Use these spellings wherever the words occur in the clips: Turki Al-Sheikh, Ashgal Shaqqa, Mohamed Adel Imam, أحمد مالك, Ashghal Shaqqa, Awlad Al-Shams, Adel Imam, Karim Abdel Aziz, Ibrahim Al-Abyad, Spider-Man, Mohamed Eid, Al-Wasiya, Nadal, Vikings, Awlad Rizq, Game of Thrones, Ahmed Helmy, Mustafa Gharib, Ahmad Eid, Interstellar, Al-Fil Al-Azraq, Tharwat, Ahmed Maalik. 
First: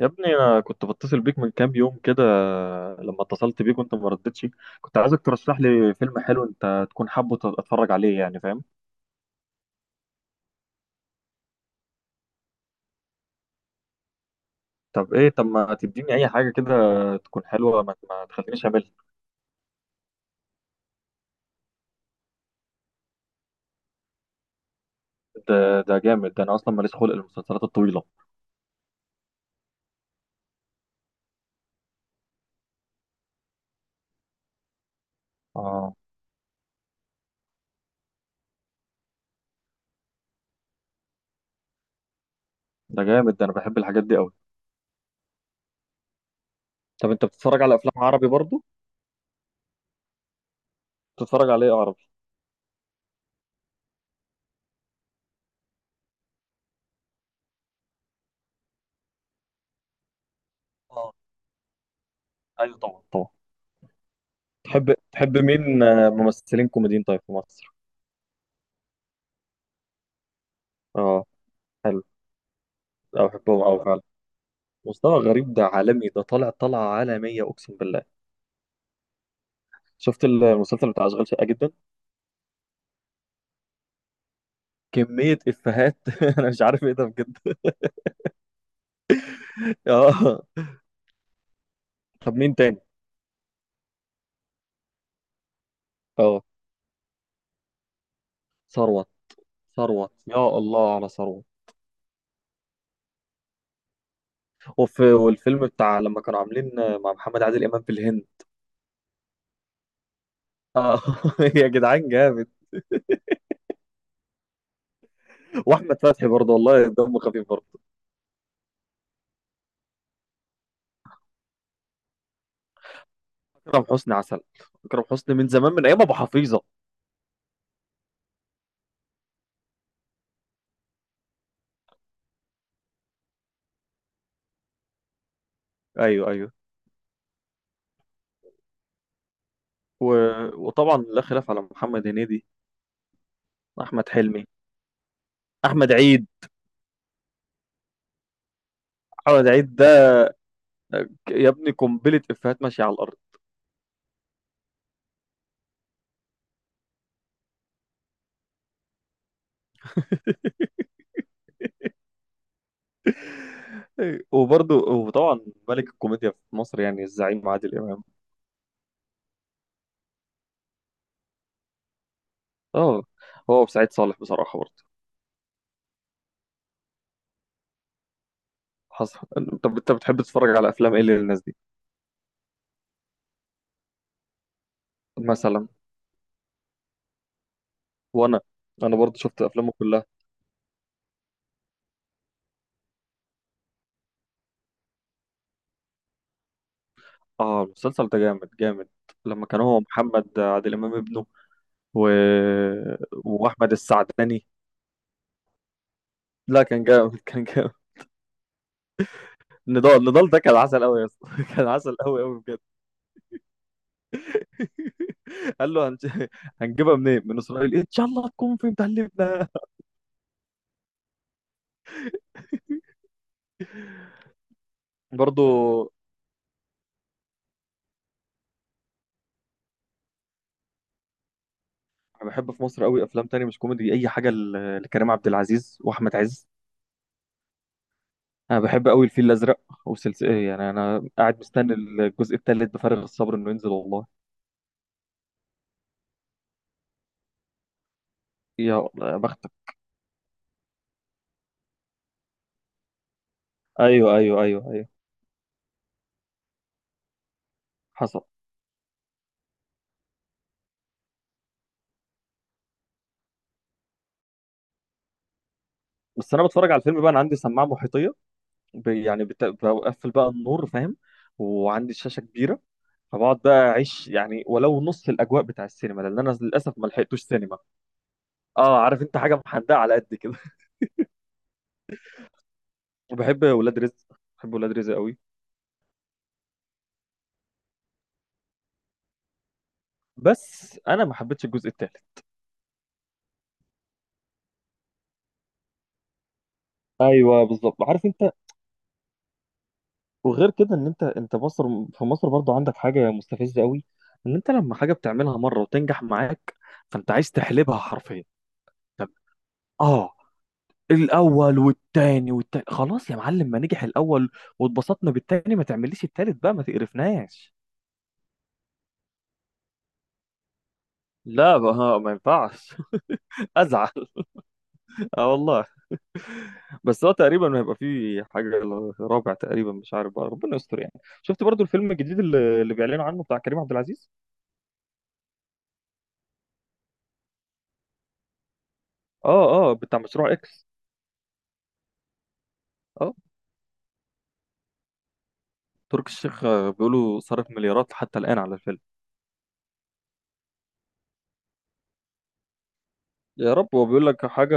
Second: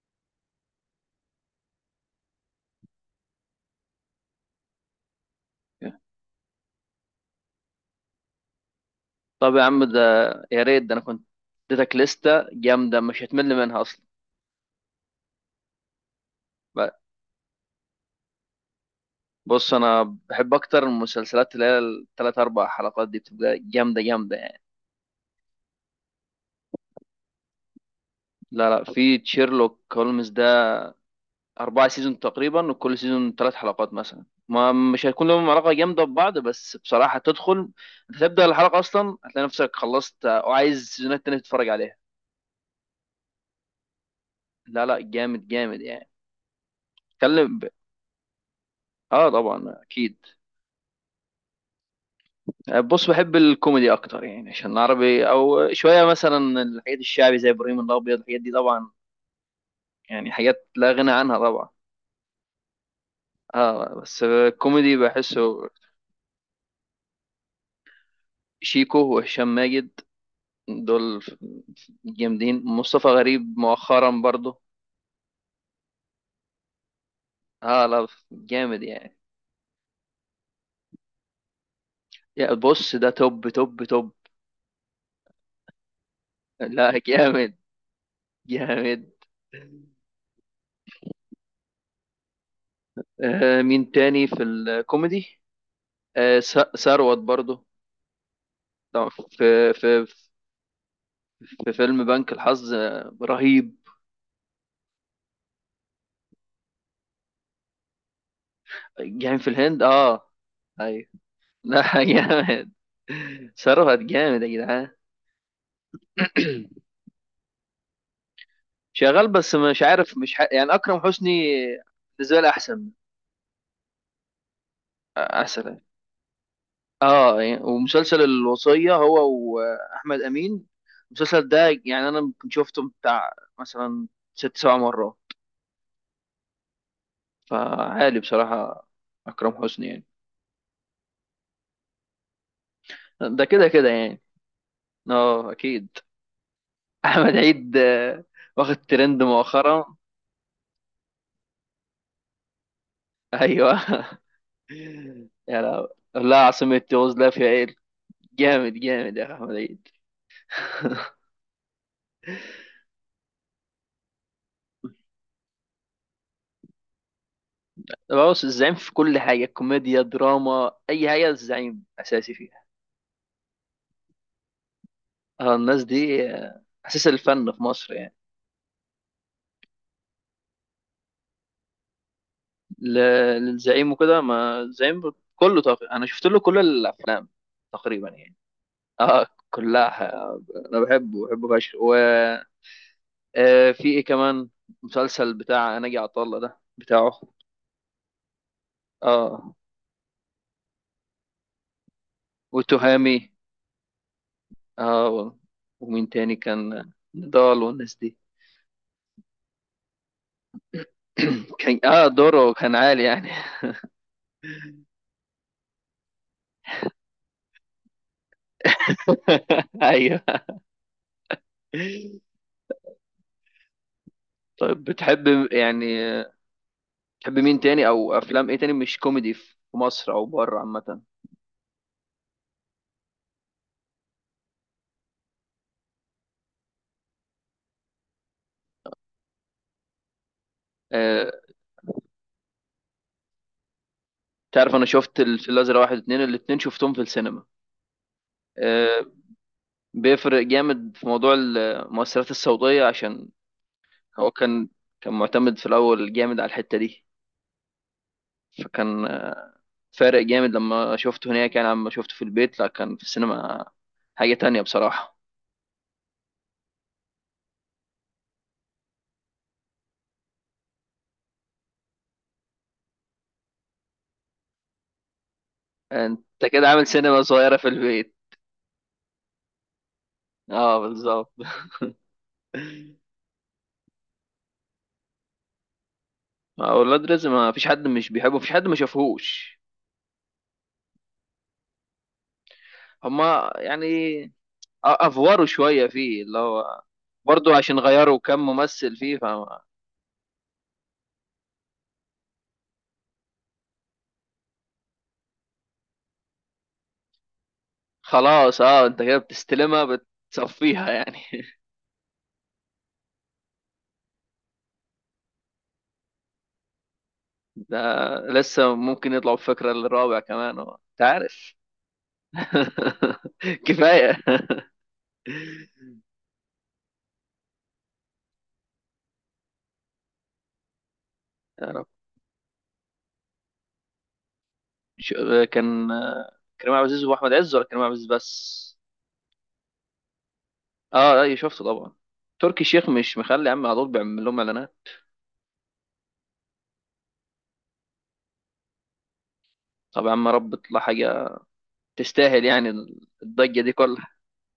يا ابني، انا كنت بتصل بيك من كام يوم كده. لما اتصلت بيك وانت ما ردتش. كنت عايزك ترشح لي فيلم حلو انت تكون حابه اتفرج عليه، يعني فاهم؟ طب يا عم ده. يا ريت ده انا كنت اديتك لستة جامدة مش هتمل منها اصلا. طب ايه؟ طب ما تديني اي حاجه كده ب- تكون حلوه، ما تخلينيش اعملها. بص، انا بحب اكتر المسلسلات اللي هي الثلاث اربع حلقات دي بتبقى جامدة جامدة يعني. ده جامد. ده انا اصلا ماليش خلق المسلسلات الطويله. لا لا، في تشيرلوك هولمز ده، اربع سيزون تقريبا، وكل سيزون ثلاث حلقات مثلا، ما مش هيكون لهم علاقة اه، جامدة ببعض، بس بصراحة تدخل انت تبدأ الحلقة اصلا هتلاقي نفسك خلصت وعايز سيزونات تانية تتفرج عليها. ده جامد. ده انا بحب الحاجات دي قوي. لا لا جامد جامد يعني. طب انت اتكلم بتتفرج ب... على افلام عربي برضو؟ اه طبعا اكيد. بتتفرج على ايه عربي؟ بص، بحب الكوميدي اكتر يعني، عشان عربي او شويه مثلا الحاجات الشعبي زي ابراهيم الابيض الحاجات دي طبعا، يعني حاجات لا غنى اه، عنها طبعا. ايوه طبعا، طبعا. اه بس تحب الكوميدي تحب بحسه. مين ممثلين كوميديين طيب في مصر؟ شيكو وهشام ماجد، دول اه، حلو. جامدين. مصطفى أو غريب بحبهم أوي فعلا. مؤخرا برضه. مصطفى غريب ده عالمي. ده طالع طلعة عالمية أقسم اه لا بالله. جامد يعني. شفت المسلسل بتاع أشغال شقة جدا؟ يا بص، ده توب توب توب. كمية إفيهات أنا مش عارف إيه لا ده بجد جامد جامد. آه، طب مين تاني؟ آه، مين تاني في الكوميدي. آه، آه، ثروت برضه. ثروت. طبعاً في ثروت، يا الله على ثروت. في فيلم بنك الحظ، آه، رهيب. والفيلم بتاع لما كانوا عاملين مع محمد عادل إمام في الهند. جاي في الهند اه. آه ايوه. يا لا جدعان، جامد! جامد. صرفت جامد يا جدعان. وأحمد فتحي برضه، والله دمه خفيف برضه. شغال بس مش عارف، مش ح... يعني اكرم حسني بالنسبه لي احسن. أكرم حسني عسل. أكرم حسني من زمان، احسن. من أيام أبو حفيظة. اه يعني، ومسلسل الوصيه هو، واحمد امين، المسلسل ده يعني انا ممكن شفته بتاع مثلا ست سبع مرات. أيوه، أيوه. فعالي بصراحه اكرم حسني يعني. و... وطبعا لا خلاف على محمد هنيدي. ده كده كده أحمد يعني. حلمي. اه أحمد اكيد. عيد. احمد عيد، واخد ترند محمد عيد مؤخرا. ده، يا ابني قنبلة إفيهات ماشية على الأرض. ايوه يا لا، لا عاصمة تونس، لا فيها ايه. جامد جامد يا أخي احمد عيد. وبرضه، وطبعا ملك الكوميديا في مصر يعني الزعيم عادل إمام. بص، الزعيم في كل حاجة، كوميديا، دراما، اي حاجة الزعيم اساسي فيها. اه. هو وسعيد صالح بصراحة برضه. اه الناس دي، آه، اساس الفن في مصر يعني. حصل. طب أنت بتحب تتفرج على أفلام إيه للناس دي؟ ل- للزعيم وكده، ما الزعيم كله مثلا؟ طاقة، انا شفت له كل الافلام تقريبا يعني. وأنا أنا برضه اه شفت أفلامه كلها كلها. انا بحبه بحبه فشخ. آه، في ايه كمان. مسلسل بتاع ناجي عطا الله ده بتاعه. اه، المسلسل ده جامد جامد. لما اه، كان هو محمد عادل إمام ابنه و... وتهامي. وأحمد السعداني. اه ومين تاني، لا، كان كان جامد، كان نضال جامد. والناس دي. نضال، نضال ده كان عسل قوي يا اسطى كان كان عسل اه قوي قوي دوره بجد كان عالي يعني. قال له هنجيبها منين؟ من اسرائيل ان شاء الله تكون في متهلبنا. ايوه. طيب، بتحب برضو، يعني آه، بتحب مين تاني او افلام ايه تاني مش كوميدي في مصر او بره عامه. انا بحب في مصر قوي افلام تانية مش كوميدي، اي حاجه لكريم عبد العزيز واحمد عز. انا بحب قوي الفيل الازرق. وسلسله، يعني انا آه، قاعد مستني الجزء الثالث بفارغ الصبر انه ينزل والله. تعرف انا شفت الفيل الازرق واحد واتنين، الاتنين شفتهم في السينما. يا الله آه، يا بختك! بيفرق جامد في موضوع المؤثرات الصوتيه، عشان ايوه، هو ايوه، كان ايوه، ايوه. كان معتمد في الأول جامد على الحتة دي. حصل. فكان، آه، فارق جامد لما شفته هناك يعني. لما شفته في البيت لا، كان في السينما حاجة تانية بصراحة. بس انا بتفرج على الفيلم بقى، انا عندي سماعه محيطيه، يعني بقفل بقى النور، فاهم؟ وعندي شاشة كبيرة، فبقعد بقى اعيش يعني ولو نص الاجواء بتاع السينما، لان انت انا كده للاسف عامل ما سينما لحقتوش صغيرة سينما. في البيت. اه، عارف انت؟ حاجة محدقة على قد كده اه بالظبط وبحب ولاد رزق. بحب ولاد رزق قوي. ما هو ولاد رزق ما فيش حد مش بيحبه، مفيش حد ما شافهوش. بس انا ما حبيتش الجزء الثالث. هما يعني افوروا شوية فيه، اللي هو ايوه، برضه بالظبط، عشان عارف غيروا انت. كم ممثل فيه. وغير كده ان انت مصر، في مصر برضو عندك حاجه مستفزه قوي، ان انت لما حاجه بتعملها مره وتنجح معاك، فانت عايز تحلبها حرفيا. فخلاص اه، انت طب. كده بتستلمها، اه. بتصفيها يعني. الاول والتاني خلاص يا معلم، ما نجح الاول واتبسطنا بالتاني، ما تعمليش التالت بقى ما تقرفناش. ده لسه ممكن يطلعوا بفكرة للرابع كمان، هو انت عارف. لا، ما ينفعش ازعل. كفاية اه، والله. بس هو تقريبا ما هيبقى فيه حاجه، رابع تقريبا، مش عارف بقى، ربنا يستر يعني. شفت برضو يا رب. الفيلم الجديد اللي بيعلنوا عنه بتاع كريم عبد العزيز؟ ش- كان كريم عبد العزيز واحمد عز، ولا كريم عبد العزيز بس. اه، اه، بتاع مشروع اكس. اه، اي شفته طبعا. تركي الشيخ اه، مش مخلي يا عم، على طول بيعمل لهم اعلانات. تركي الشيخ بيقولوا صرف مليارات حتى الان على الفيلم. طب يا عم، يا رب تطلع حاجة تستاهل يعني يا الضجة رب. دي هو بيقول كلها. لك حاجه،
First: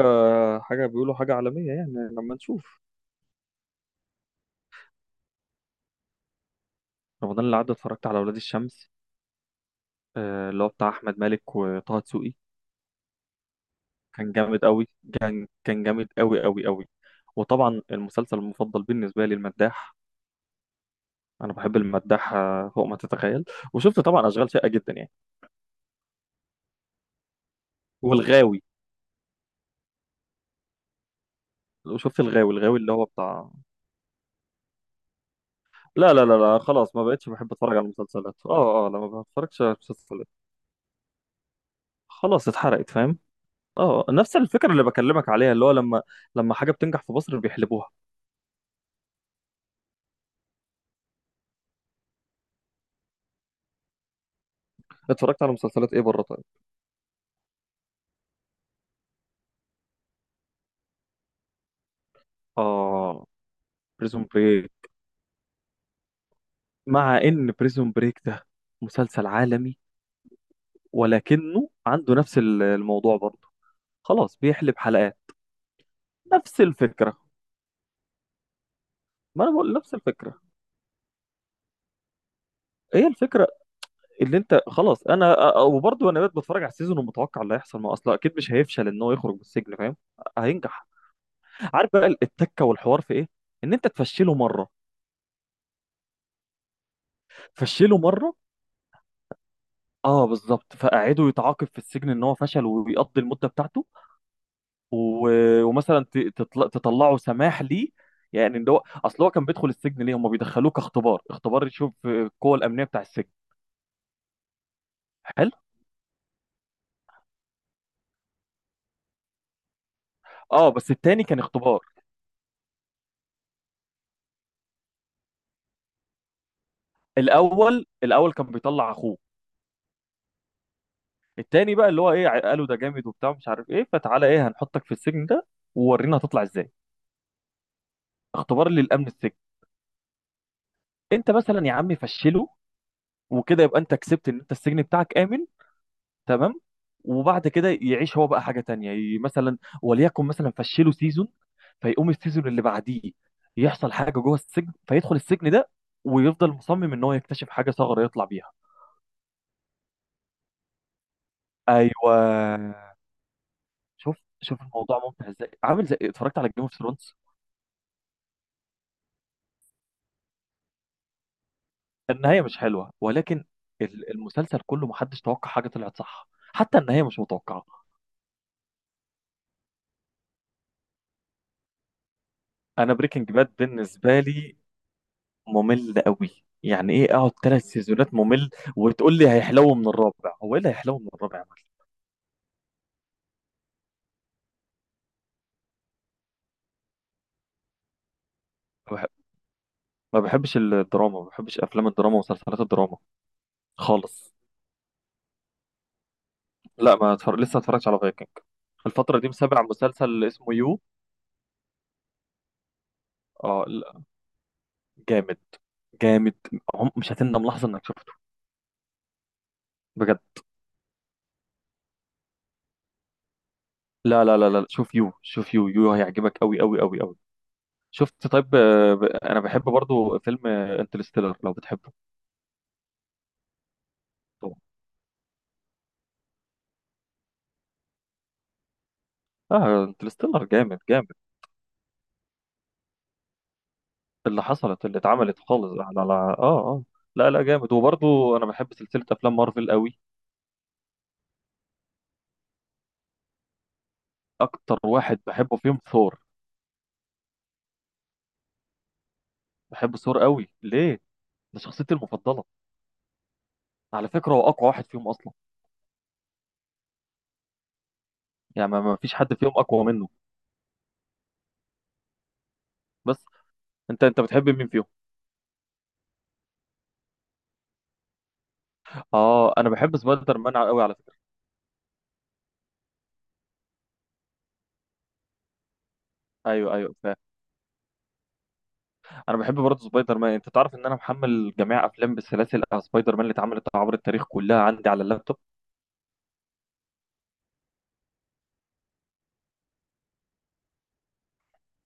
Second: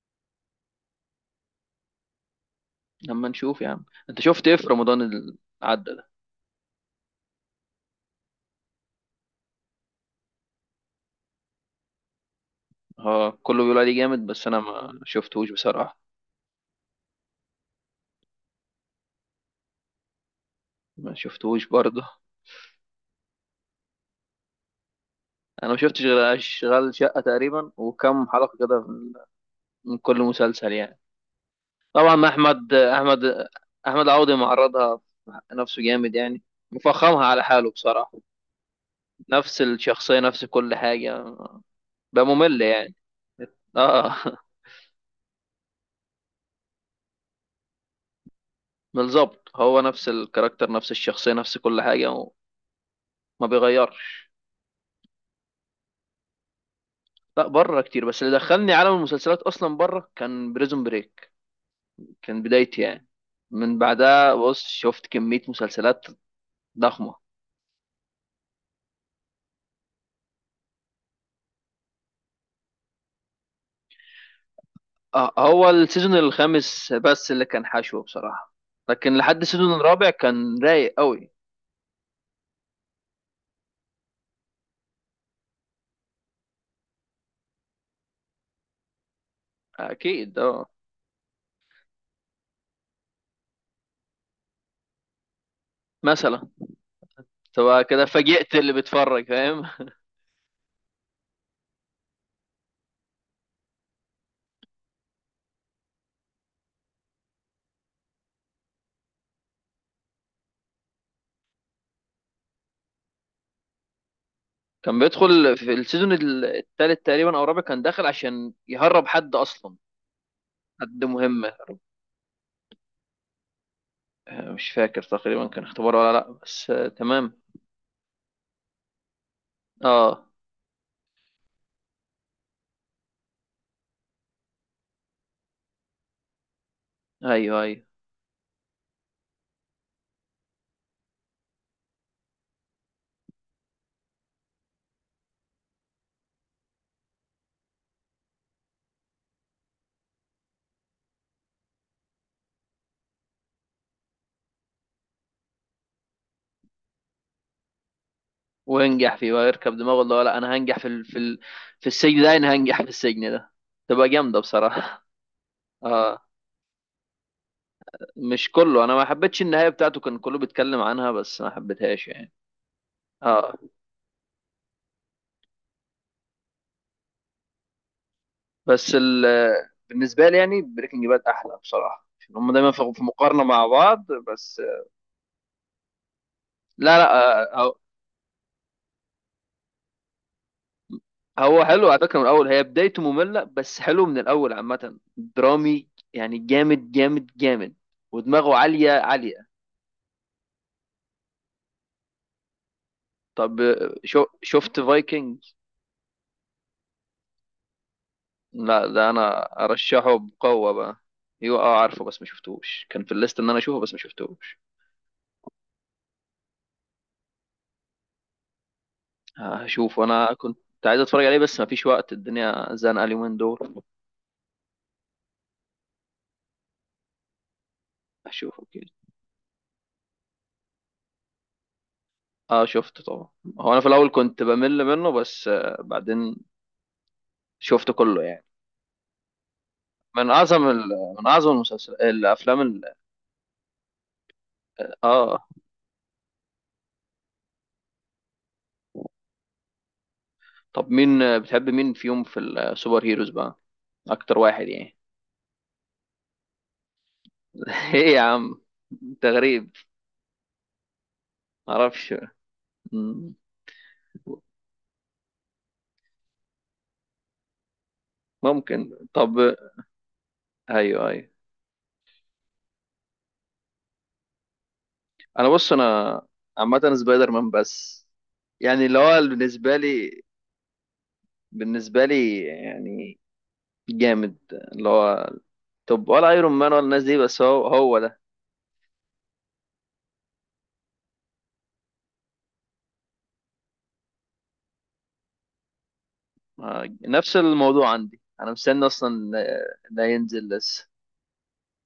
حاجه، بيقولوا حاجه عالميه يعني، لما نشوف. لما نشوف يا عم. انت شفت ايه في رمضان اللي عدى ده. رمضان اللي عدى اتفرجت على اولاد الشمس، اللي هو بتاع احمد مالك وطه دسوقي. اه كله بيقول عليه جامد، كان بس انا جامد قوي. ما كان شفتهوش كان بصراحة. جامد قوي قوي قوي. وطبعا المسلسل المفضل بالنسبه لي المداح. ما انا شفتهوش بحب برضه. المداح فوق ما تتخيل. وشفت طبعا اشغال شاقه جدا يعني. انا ما شفتش غير اشغال شقه تقريبا، وكم حلقه والغاوي. كده من كل مسلسل يعني. وشفت طبعا الغاوي احمد الغاوي اللي هو احمد بتاع. احمد عوضي معرضها نفسه لا، جامد لا، لا، يعني. لا، خلاص ما مفخمها بقتش على بحب حاله اتفرج على بصراحه، المسلسلات، اه، اه، لا ما نفس بتفرجش على الشخصيه المسلسلات. نفس كل حاجه، بقى خلاص ممل اتحرقت، يعني. فاهم؟ اه. آه. اه نفس الفكره اللي بكلمك عليها، اللي هو لما، لما حاجه بتنجح في مصر بيحلبوها. بالظبط، هو نفس الكاركتر نفس الشخصيه نفس كل حاجه، وما بيغيرش. اتفرجت على مسلسلات ايه بره طيب؟ لا، بره كتير، بس اللي دخلني عالم المسلسلات اصلا بره كان بريزون بريك، كان بدايتي يعني. اه، من بريزون بعدها بص بريك. شفت كميه مسلسلات ضخمه. مع ان بريزون بريك ده مسلسل عالمي، ولكنه عنده نفس الموضوع برضه. خلاص بيحلب حلقات. آه، هو السيزون نفس الخامس الفكره. بس اللي كان حشو بصراحة، لكن لحد ما انا السيزون بقول نفس الرابع الفكره. كان رايق قوي. ايه الفكره؟ اللي انت خلاص انا وبرضه انا بقيت بتفرج على السيزون ومتوقع اللي هيحصل، ما اصلا اكيد مش هيفشل ان هو يخرج من السجن، فاهم؟ اكيد اه. هينجح. عارف بقى التكه والحوار في ايه؟ ان انت تفشله مره. مثلا تبقى فشله كده مره. فاجئت اللي بيتفرج، فاهم. اه، بالظبط، فقعده يتعاقب في السجن ان هو فشل ويقضي المده بتاعته، ومثلا تطلعوا سماح ليه. يعني ان هو اصل، هو كان بيدخل السجن ليه، هم بيدخلوه كاختبار، اختبار يشوف القوه الامنيه بتاع السجن. كان حلو. بيدخل في السيزون التالت تقريبا او الرابع، كان داخل عشان يهرب حد اصلا، اه، بس حد التاني كان مهم. اختبار. آه، مش فاكر تقريبا كان اختبار ولا لا، بس آه، تمام. الاول كان بيطلع اخوه. اه. التاني بقى اللي هو ايه، قالوا ده جامد وبتاع مش عارف ايه، فتعالى ايه، هنحطك في السجن ده، وورينا هتطلع ازاي. ايوه ايوه. اختبار للامن السجن. انت مثلا يا عم فشله، وكده يبقى انت كسبت ان انت السجن بتاعك امن. تمام. وبعد كده يعيش هو بقى حاجه تانية، مثلا وليكن، مثلا فشله سيزون، فيقوم السيزون اللي بعديه يحصل حاجه جوه السجن، فيدخل السجن ده ويفضل مصمم ان هو يكتشف حاجه، ثغره يطلع بيها. وينجح فيه ويركب دماغه اللي هو لا، انا هنجح في ايوه. السجن ده. انا هنجح في السجن ده. تبقى شوف، جامدة شوف الموضوع بصراحة. ممتع ازاي، عامل زي، اه. اتفرجت على جيم اوف ثرونز؟ مش كله، انا ما حبيتش النهايه بتاعته. كان كله بيتكلم عنها بس ما حبيتهاش يعني. النهايه مش حلوه ولكن اه. المسلسل كله محدش توقع حاجه طلعت صح. حتى النهايه مش متوقعه. بس بالنسبه لي يعني بريكنج باد احلى بصراحه، عشان هم دايما في انا في بريكنج مقارنه باد مع بعض. بالنسبه لي بس. ممل قوي. يعني لا لا، ايه اقعد ثلاث آه، هو سيزونات ممل وتقول لي هيحلو من الرابع؟ هو ايه اللي هيحلو من الرابع يا هو معلم؟ حلو على فكره من الاول. هي بدايته ممله، بس حلو من الاول عامه. درامي يعني، جامد جامد جامد، ودماغه عاليه ما بح- عاليه. ما بحبش الدراما، ما بحبش افلام الدراما ومسلسلات الدراما طب، شو خالص. شفت فايكنج. لا، ما اتفرج، لسه ما اتفرجتش على فايكنج. لا، ده الفترة دي انا متابع ارشحه مسلسل اسمه بقوه يو. بقى. ايوه اه، عارفه بس ما شفتوش. كان في الليست ان انا اه، اشوفه، بس ما لا، شفتوش. جامد، جامد. مش هتندم لحظة انك شفته، هشوف. بجد. انا كنت عايز اتفرج عليه بس مفيش وقت، الدنيا زنقه اليومين دول. لا، لا، لا، لا، شوف يو، شوف يو، يو هيعجبك قوي قوي قوي قوي. شفت طيب؟ هشوفه كده. انا بحب برضو فيلم انترستيلر لو بتحبه. اه شفته طبعا. هو انا في الاول كنت طبعا. بمل منه، بس بعدين شفته كله يعني. اه، من انترستيلر اعظم جامد جامد. من اعظم المسلسل الافلام اللي حصلت، اللي اتعملت اه. خالص على، اه، اه. لا، لا، جامد، وبرضه انا بحب سلسله افلام مارفل قوي. طب مين، بتحب مين فيهم في السوبر هيروز بقى، اكتر واحد اكتر يعني. واحد بحبه فيهم ثور. ايه يا عم، انت غريب. بحب ثور قوي، ليه؟ ده شخصيتي معرفش. المفضله. مم. على فكره، هو اقوى واحد فيهم اصلا. يعني ما ممكن. ما فيش حد فيهم طب. اقوى منه. ايوه ايوه. بس، انت بتحب مين فيهم؟ انا، بص، انا عامه سبايدر مان بس، يعني اللي هو اه، انا بالنسبه بحب لي سبايدر مان قوي على فكره. بالنسبه لي يعني جامد اللي هو. طب ولا ايرون مان ايوه، ولا ايوه، الناس دي، بس هو هو ده. انا بحب برضه سبايدر مان، انت تعرف ان انا محمل جميع افلام بالسلاسل سبايدر مان اللي اتعملت عبر التاريخ كلها عندي على اللابتوب. نفس الموضوع عندي، انا مستني اصلا ده ينزل لسه.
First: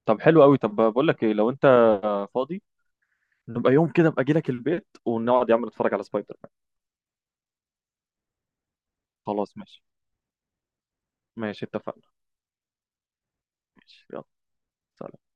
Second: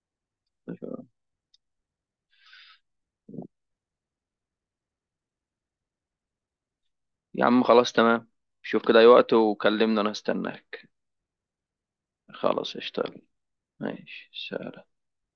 طب حلو قوي. طب بقول لك ايه، لو انت فاضي، نبقى يوم كده ابقى اجي لك البيت ونقعد يا عم نتفرج على سبايدر مان. يا عم خلاص تمام. شوف كده اي وقت خلاص، ماشي. وكلمني، انا هستناك. ماشي، اتفقنا. خلاص. اشتغل. ماشي، يلا. ماشي. سلام.